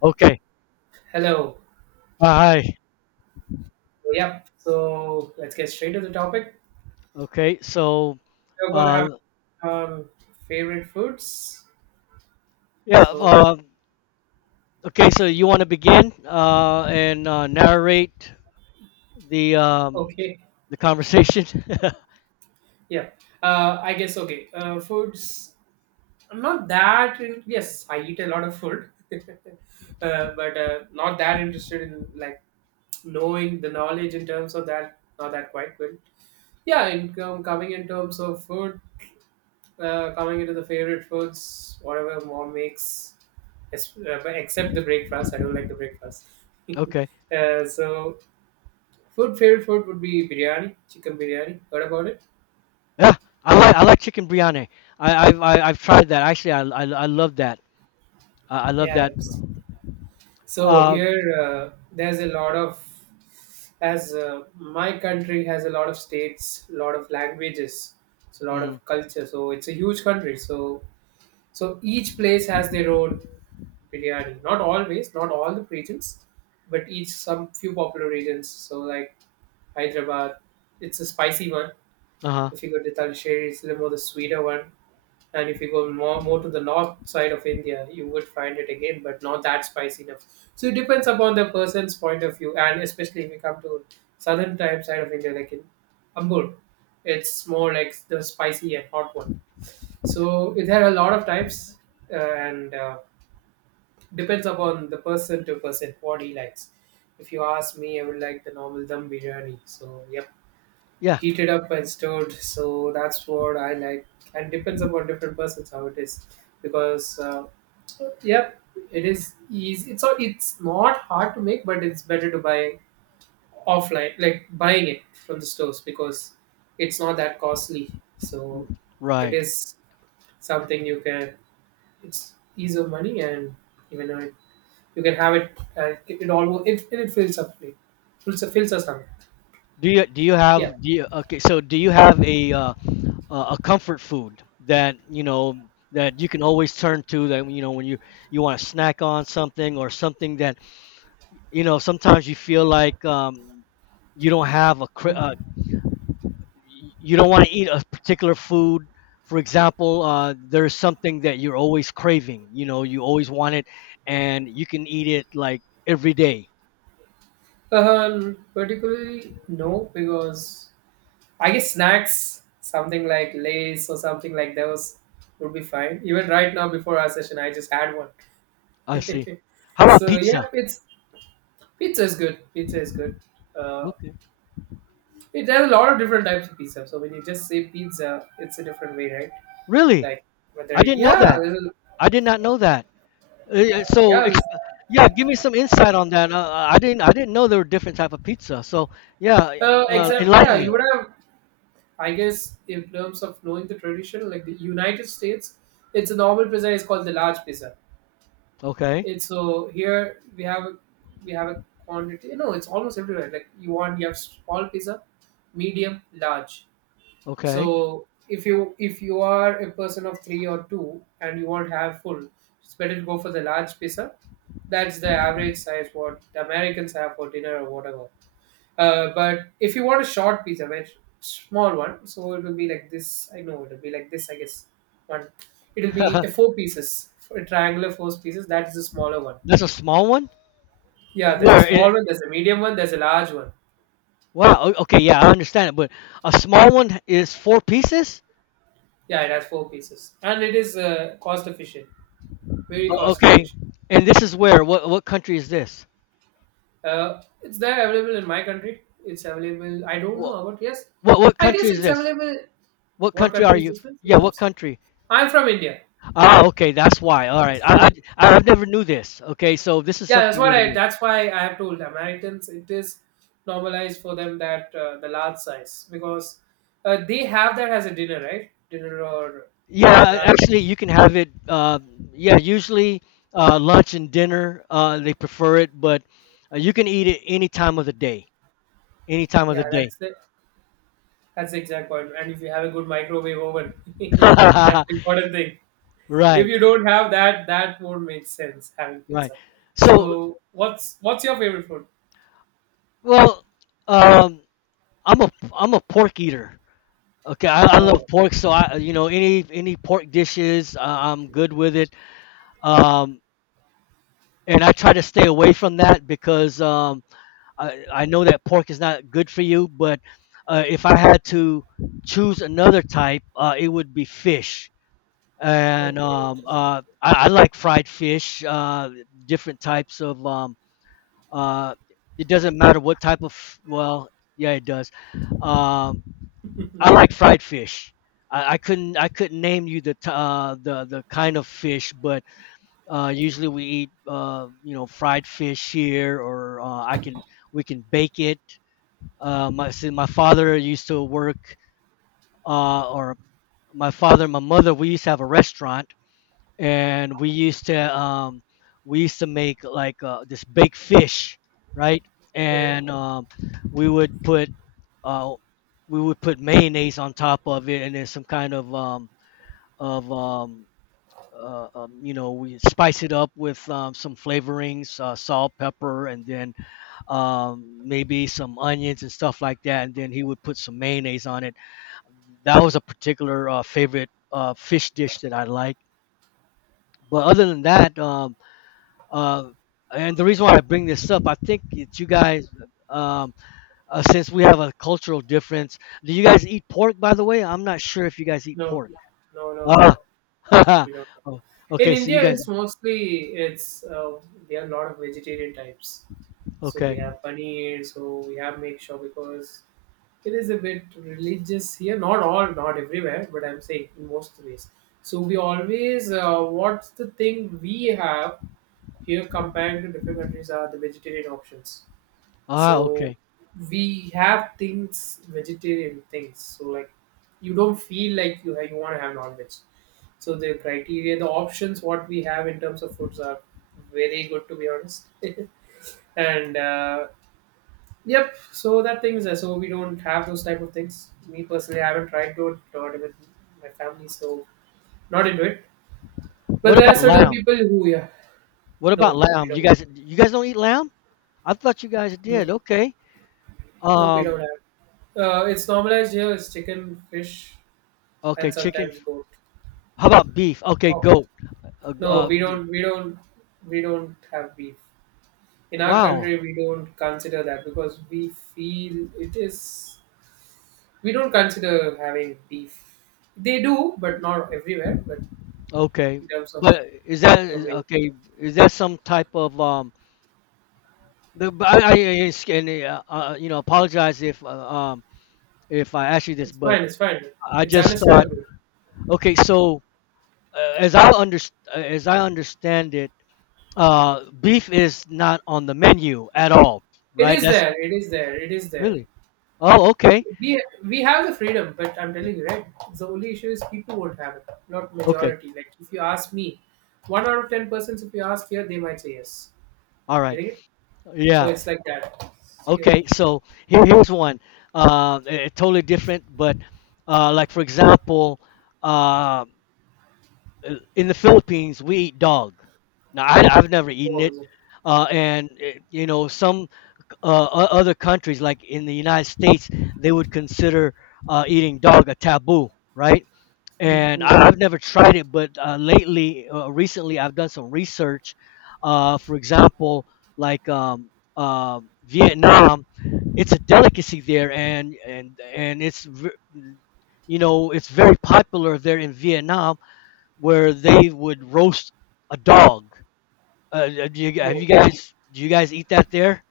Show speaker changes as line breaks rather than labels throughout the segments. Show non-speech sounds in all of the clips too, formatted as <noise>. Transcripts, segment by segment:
Okay.
Hello.
Hi.
Yep. So let's get straight to the topic.
Okay. So,
We're gonna have
uh,
um, favorite foods.
yeah.
So
Uh, okay. So you want to begin and narrate the um,
okay.
the conversation?
Yeah. I guess okay. Foods. I'm not that. In, yes, I eat a lot of food, <laughs> but not that interested in like knowing the knowledge in terms of that. Not that quite good. Yeah, in coming in terms of food, coming into the favorite foods, whatever mom makes. Yes, but except the breakfast. I don't like the breakfast.
<laughs>
<laughs>
Okay.
Uh, so, food favorite food would be biryani, chicken biryani. Heard about it?
Yeah. I like chicken biryani. I've tried that. Actually, I love that. I love
Yeah.
that.
So here,
Um.
there's a lot of, as my country has a lot of states, a lot of languages, it's a lot of culture. So it's a huge country. So so each place has their own biryani. Not always, not all the regions, but each some few popular regions. So like Hyderabad, it's a spicy one.
Uh huh.
If you go to Talisheri, it's a little more the sweeter one. And if you go more to the north side of India, you would find it again, but not that spicy enough. So it depends upon the person's point of view, and especially if you come to southern type side of India, like in Ambur, it's more like the spicy and hot one. So there are a lot of types, and depends upon the person to person what he likes. If you ask me, I would like the normal dum biryani. So yeah,
Yeah.
heated up and stirred. So that's what I like, and depends upon different persons how it is, because yep, it is easy. It's not hard to make, but it's better to buy offline, like buying it from the stores because it's not that costly. So it
Right.
is something you can. It's ease of money, and even though it, you can have it, it, it almost it fills up, it fills us up.
Do you
Yeah.
have do you, okay? so do you have a comfort food that you know that you can always turn to, that you know when you want to snack on something, or something that you know sometimes you feel like you don't have a you don't want to eat a particular food? For example, there's something that you're always craving, you know, you always want it and you can eat it like every day.
Particularly no, because I guess snacks, something like Lays or something like those would be fine. Even right now before our session, I just had one.
I see.
<laughs>
How about
So yeah,
pizza?
it's, pizza is good. Pizza is good. Uh,
Okay.
it has a lot of different types of pizza. So when you just say pizza, it's a different way, right?
Really?
Like whether
I didn't know
yeah,
that. I did not know that. Uh, yeah, so
yeah,
exp- yeah, give me some insight on that. Uh, I didn't I didn't know there were different type of pizza. So yeah,
except
enlighten
yeah,
me.
you would have. I guess in terms of knowing the tradition, like the United States, it's a normal pizza is called the large pizza.
Okay,
It's so here we have a quantity. No, it's almost everywhere. Like you want, you have small pizza, medium, large.
okay.
So if you are a person of three or two and you want to have full, it's better to go for the large pizza. That's the average size what the Americans have for dinner or whatever. But if you want a short pizza, very small one, so it will be like this. I know it will be like this, I guess. One, it'll
<laughs>
be a four pieces, a triangular four pieces, that is the smaller one.
That's a small one. Uh,
Yeah, there's a
Where
small
it,
one, there's a medium one, there's a large one.
wow. Okay, yeah, I understand it. But a small one is four pieces.
Yeah, it has four pieces, and it is cost efficient, very cost
Okay,
efficient.
and this is where? What country is this?
It's there available in my country. It's available. I don't know
What
about yes.
what
I
country
guess
is
it's
this?
available.
What
What
country are
country is
you?
this
F-
one? In
Yeah, what
terms,
country?
I'm from India.
Ah, okay, that's why. All right,
So
I've never knew this. Okay, so this is
yeah, that's
something
what
new to
I.
me.
That's why I have told Americans it is normalized for them that the large size because they have that as a dinner, right? Dinner or
Yeah,
lunch.
actually, you can have it. Yeah, usually lunch and dinner, they prefer it, but you can eat it any time of the day. Any time of
Yeah,
the day.
that's the, that's the exact point. And if you have a good microwave oven, <laughs> that's the
<laughs>
important thing. If
Right,
you don't have that, that won't make sense having
right.
pizza.
So,
So what's your favorite food?
well, um, I'm a I'm a pork eater. Okay, I love
Oh,
pork, so I, you know, any pork dishes, I'm good with it. Um, and I try to stay away from that because I know that pork is not good for you, but if I had to choose another type, it would be fish. And
okay, interesting.
I like fried fish, different types of. Uh, it doesn't matter what type of. Well, yeah, it does. Um, I like fried fish. I couldn't name you the the kind of fish, but usually we eat, you know, fried fish here, or I can we can bake it. Uh, my see, my father used to work, or my father and my mother, we used to have a restaurant, and we used to make like this baked fish, right?
Okay,
And we would put uh, mayonnaise on top of it, and then some kind of of um, you know, we spice it up with some flavorings, salt, pepper, and then maybe some onions and stuff like that, and then he would put some mayonnaise on it. That was a particular favorite fish dish that I like. But other than that, uh, and the reason why I bring this up, I think that you guys, um, since we have a cultural difference, do you guys eat pork? By the way, I'm not sure if you guys eat
no,
pork.
no, no,
Ah,
no.
<laughs>
We don't.
oh,
In
okay. So you
India,
guys,
it's mostly it's we have a lot of vegetarian types. So we
okay.
have paneer. So we have make sure because it is a bit religious here, not all, not everywhere, but I'm saying in most ways. So we always what's the thing we have here compared to different countries are the vegetarian options.
Ah,
So
okay.
we have things, vegetarian things, so like you don't feel like you have, you want to have non-veg. So the criteria, the options what we have in terms of foods are very good, to be honest. And Yep. So that thing is there. So we don't have those type of things. Me personally, I haven't tried to do it with my family, so not into it. But
What
there are
about
certain
lamb?
people who, yeah,
What about
no, we
lamb?
don't.
You guys don't eat lamb? I thought you guys
No,
did. Okay.
no, we don't
Um,
have. It's normalized here. It's chicken, fish,
okay,
and
chicken.
sometimes goat.
How about beef? Okay,
Oh
goat. Uh,
no,
uh,
we
d-
don't. We don't. We don't have beef in our
wow.
country. We don't consider that because we feel it is. We don't consider having beef. They do, but not everywhere. But
Okay,
in terms of
but
the way.
okay? Is that some type of um? The- but I, it's- and, you know, apologize if I ask you this,
It's
but
fine. It's fine.
I
It's
just thought.
understandable.
Okay, so uh, as I under as I understand it, beef is not on the menu at all,
It
right?
is
That's
there. It is there. It is there.
really. Oh, okay,
We have the freedom, but I'm telling you, right? The only issue is people won't have it, not
okay,
majority. Like if you ask me, one out of ten persons, if you ask here, they might say yes.
all right,
Getting it? So
yeah.
it's like that. Yeah.
Okay, so here, here's one. Totally different, but like for example, uh, in the Philippines, we eat dog. Now, I've never eaten
Oh,
it,
is it?
you know, some other countries, like in the United States, they would consider eating dog a taboo, right?
Mm,
And
mm.
I've never tried it, but recently, I've done some research. For example, like Vietnam, it's a delicacy there, and you know, it's very popular there in Vietnam, where they would roast a dog. Uh, uh, do you, have
Oh.
you guys do you guys eat that there?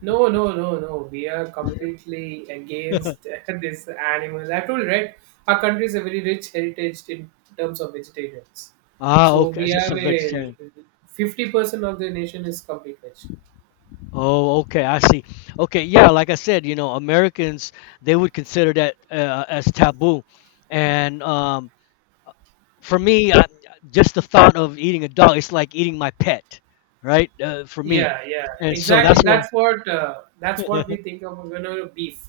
No, no, no, no. We are completely against <laughs> this animal. I told you, right? Our country is a very rich heritage in terms of vegetarians.
Ah,
So
okay,
we
just
have
a
a
vegetarian.
50% of the nation is complete veg.
Oh, okay, I see. Okay, yeah, like I said, you know, Americans, they would consider that as taboo, and for me, just the thought of eating a dog, it's like eating my pet, right? For me,
Yeah, yeah,
and so that's
exactly.
what.
That's what we
<laughs>
think of when we beef.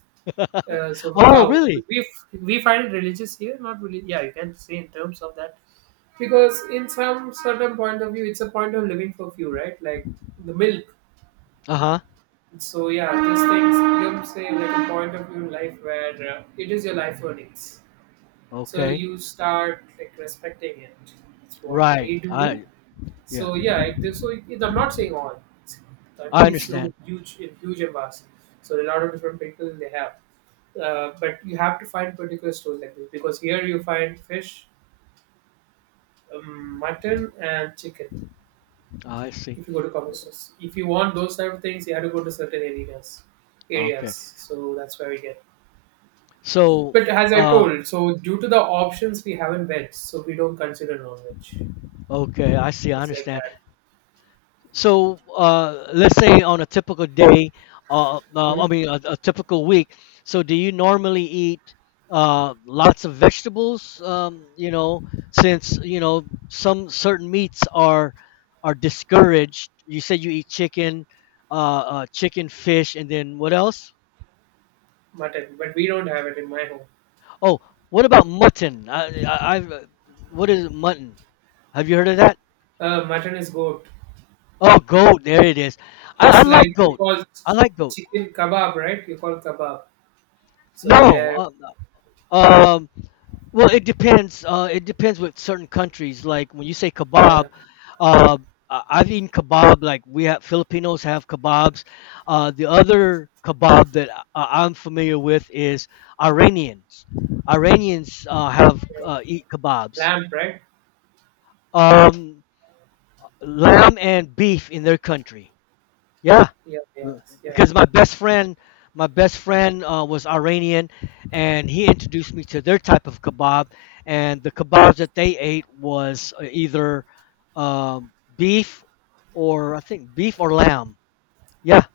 So the
Oh,
cow,
really?
we find it religious here, not really. Yeah, you can say in terms of that, because in some certain point of view, it's a point of living for few, right? Like the milk.
Uh-huh.
So yeah, these things gives a like a point of view in life where it is your life earnings. So
Okay.
you start like respecting it. It's what
Right.
they do.
I yeah.
So yeah, so it, I'm not saying all.
I
Country is so
understand.
huge in huge in vast. So a lot of different people they have. But you have to find particular stores like this because here you find fish, mutton, and chicken.
I see.
If you go to coffee stores, if you want those type of things, you have to go to certain areas. Areas,
Okay.
so that's where we get.
So,
But as I
uh,
told, so due to the options, we haven't veg, so we don't consider non-veg.
okay, I see. I
It's like
understand.
that.
So let's say on a typical day, I
Hmm?
mean a typical week. So do you normally eat lots of vegetables? You know, since you know some certain meats are discouraged. You said you eat chicken, chicken, fish, and then what else?
Mutton, but we don't have it in my home.
Oh, what about mutton? What is mutton? Have you heard of that?
Mutton is goat.
Oh, goat. There it is. I
It's
like
like we
goat.
call
I like goat.
chicken kebab, right? You call kebab. So
No,
there,
uh, Um, well, it depends. It depends with certain countries. Like when you say
yeah,
kebab, uh, I've eaten kebab. Like we have Filipinos have kebabs. The other kebab that I'm familiar with is Iranians. Iranians have
yeah.
eat kebabs.
Lamb, right?
Um, lamb and beef in their country. Yeah.
Yeah, yeah, yeah.
Because my best friend was Iranian, and he introduced me to their type of kebab, and the kebabs that they ate was either beef or I think beef or lamb, yeah.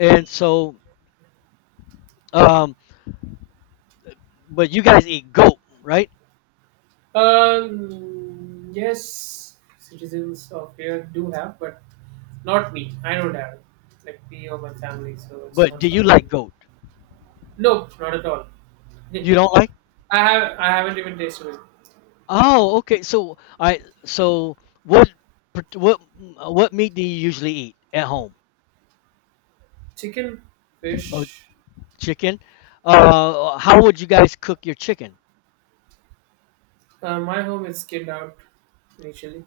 And so um, but you guys eat goat, right?
Yes, citizens of here do have, but not me. I don't have it. Like me or my family, so it's
But
not
do you
something.
like goat?
No, not at all.
You
<laughs>
don't like?
I haven't even tasted it.
Oh, okay, so I, so what part- what meat do you usually eat at home?
Chicken,
Oh,
fish.
chicken. How would you guys cook your chicken?
My home is skinned out initially.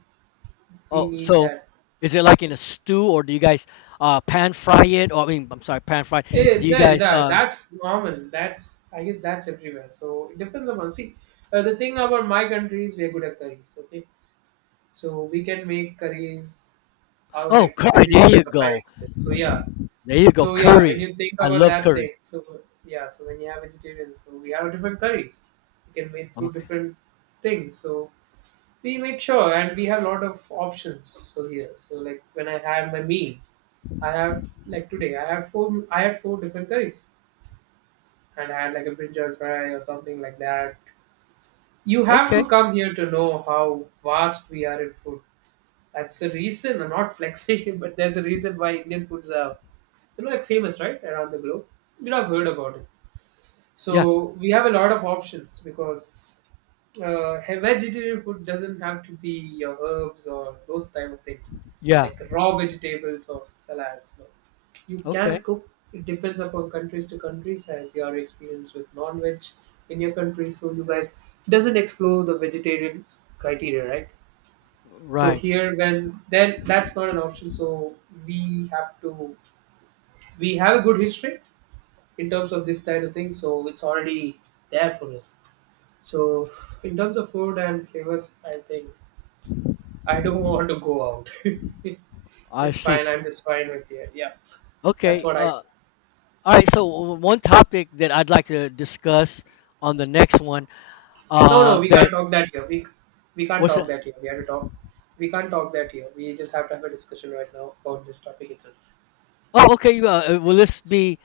We
Oh,
need
so
that.
is it like in a stew, or do you guys pan fry it? Or I mean, I'm sorry, pan fry.
Eh,
Do you guys?
that's normal. That's, I guess that's everywhere. So it depends upon. See, the thing about my country is we are good at curries. Okay, so we can make curries out
Oh,
like
curry. There
brilliantly
you
compared
go.
to this. So yeah.
There you go.
So yeah, when
Curry.
you think
I
about
love
that thing,
curry.
so yeah, so when you have vegetarians, so we have different curries. You can make through
Okay.
different things. So we make sure, and we have a lot of options. So here, so like when I had my meal, I have like today, I had four different curries, and I had like a brinjal fry or something like that. You have to
Okay.
come here to know how vast we are in food. That's the reason. I'm not flexing, <laughs> but there's a reason why Indian foods are, you know, like famous, right, around the globe. You know, I have heard about it.
Yeah.
So we have a lot of options because vegetarian food doesn't have to be your herbs or those type of things,
Yeah.
like raw vegetables or salads. No. You can
Okay.
cook. It depends upon countries to countries as your experience with non-veg in your country. So you guys doesn't explore the vegetarian criteria, right? So
Right.
here, when then that's not an option. So we have to we have a good history in terms of this kind of thing. So it's already there for us. So, in terms of food and flavors, I think I don't <laughs> want to go out. <laughs>
I
It's
see.
fine. I'm just fine with here. Yeah, that's
Okay.
what I.
All right. So one topic that I'd like to discuss on the next one.
No, no, we can't
That
talk that here. We can't
was
talk
it.
that here. We have to talk. We can't talk that here. We just have to have a discussion right now about this topic itself.
Oh, okay. Uh, uh, will this be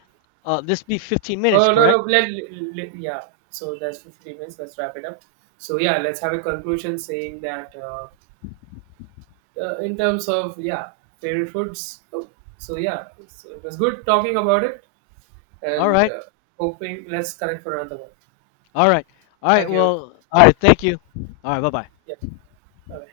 uh, this be 15 minutes,
Oh no, no.
correct?
Yeah. So that's 15 minutes. Let's wrap it up. So yeah, let's have a conclusion saying that in terms of yeah favorite foods. Oh, so yeah, so it was good talking about it.
All
And
right.
hoping let's connect for another one.
All right. All right.
Thank you.
Well, all right. Thank you. All right. Bye-bye.
Yeah. Bye.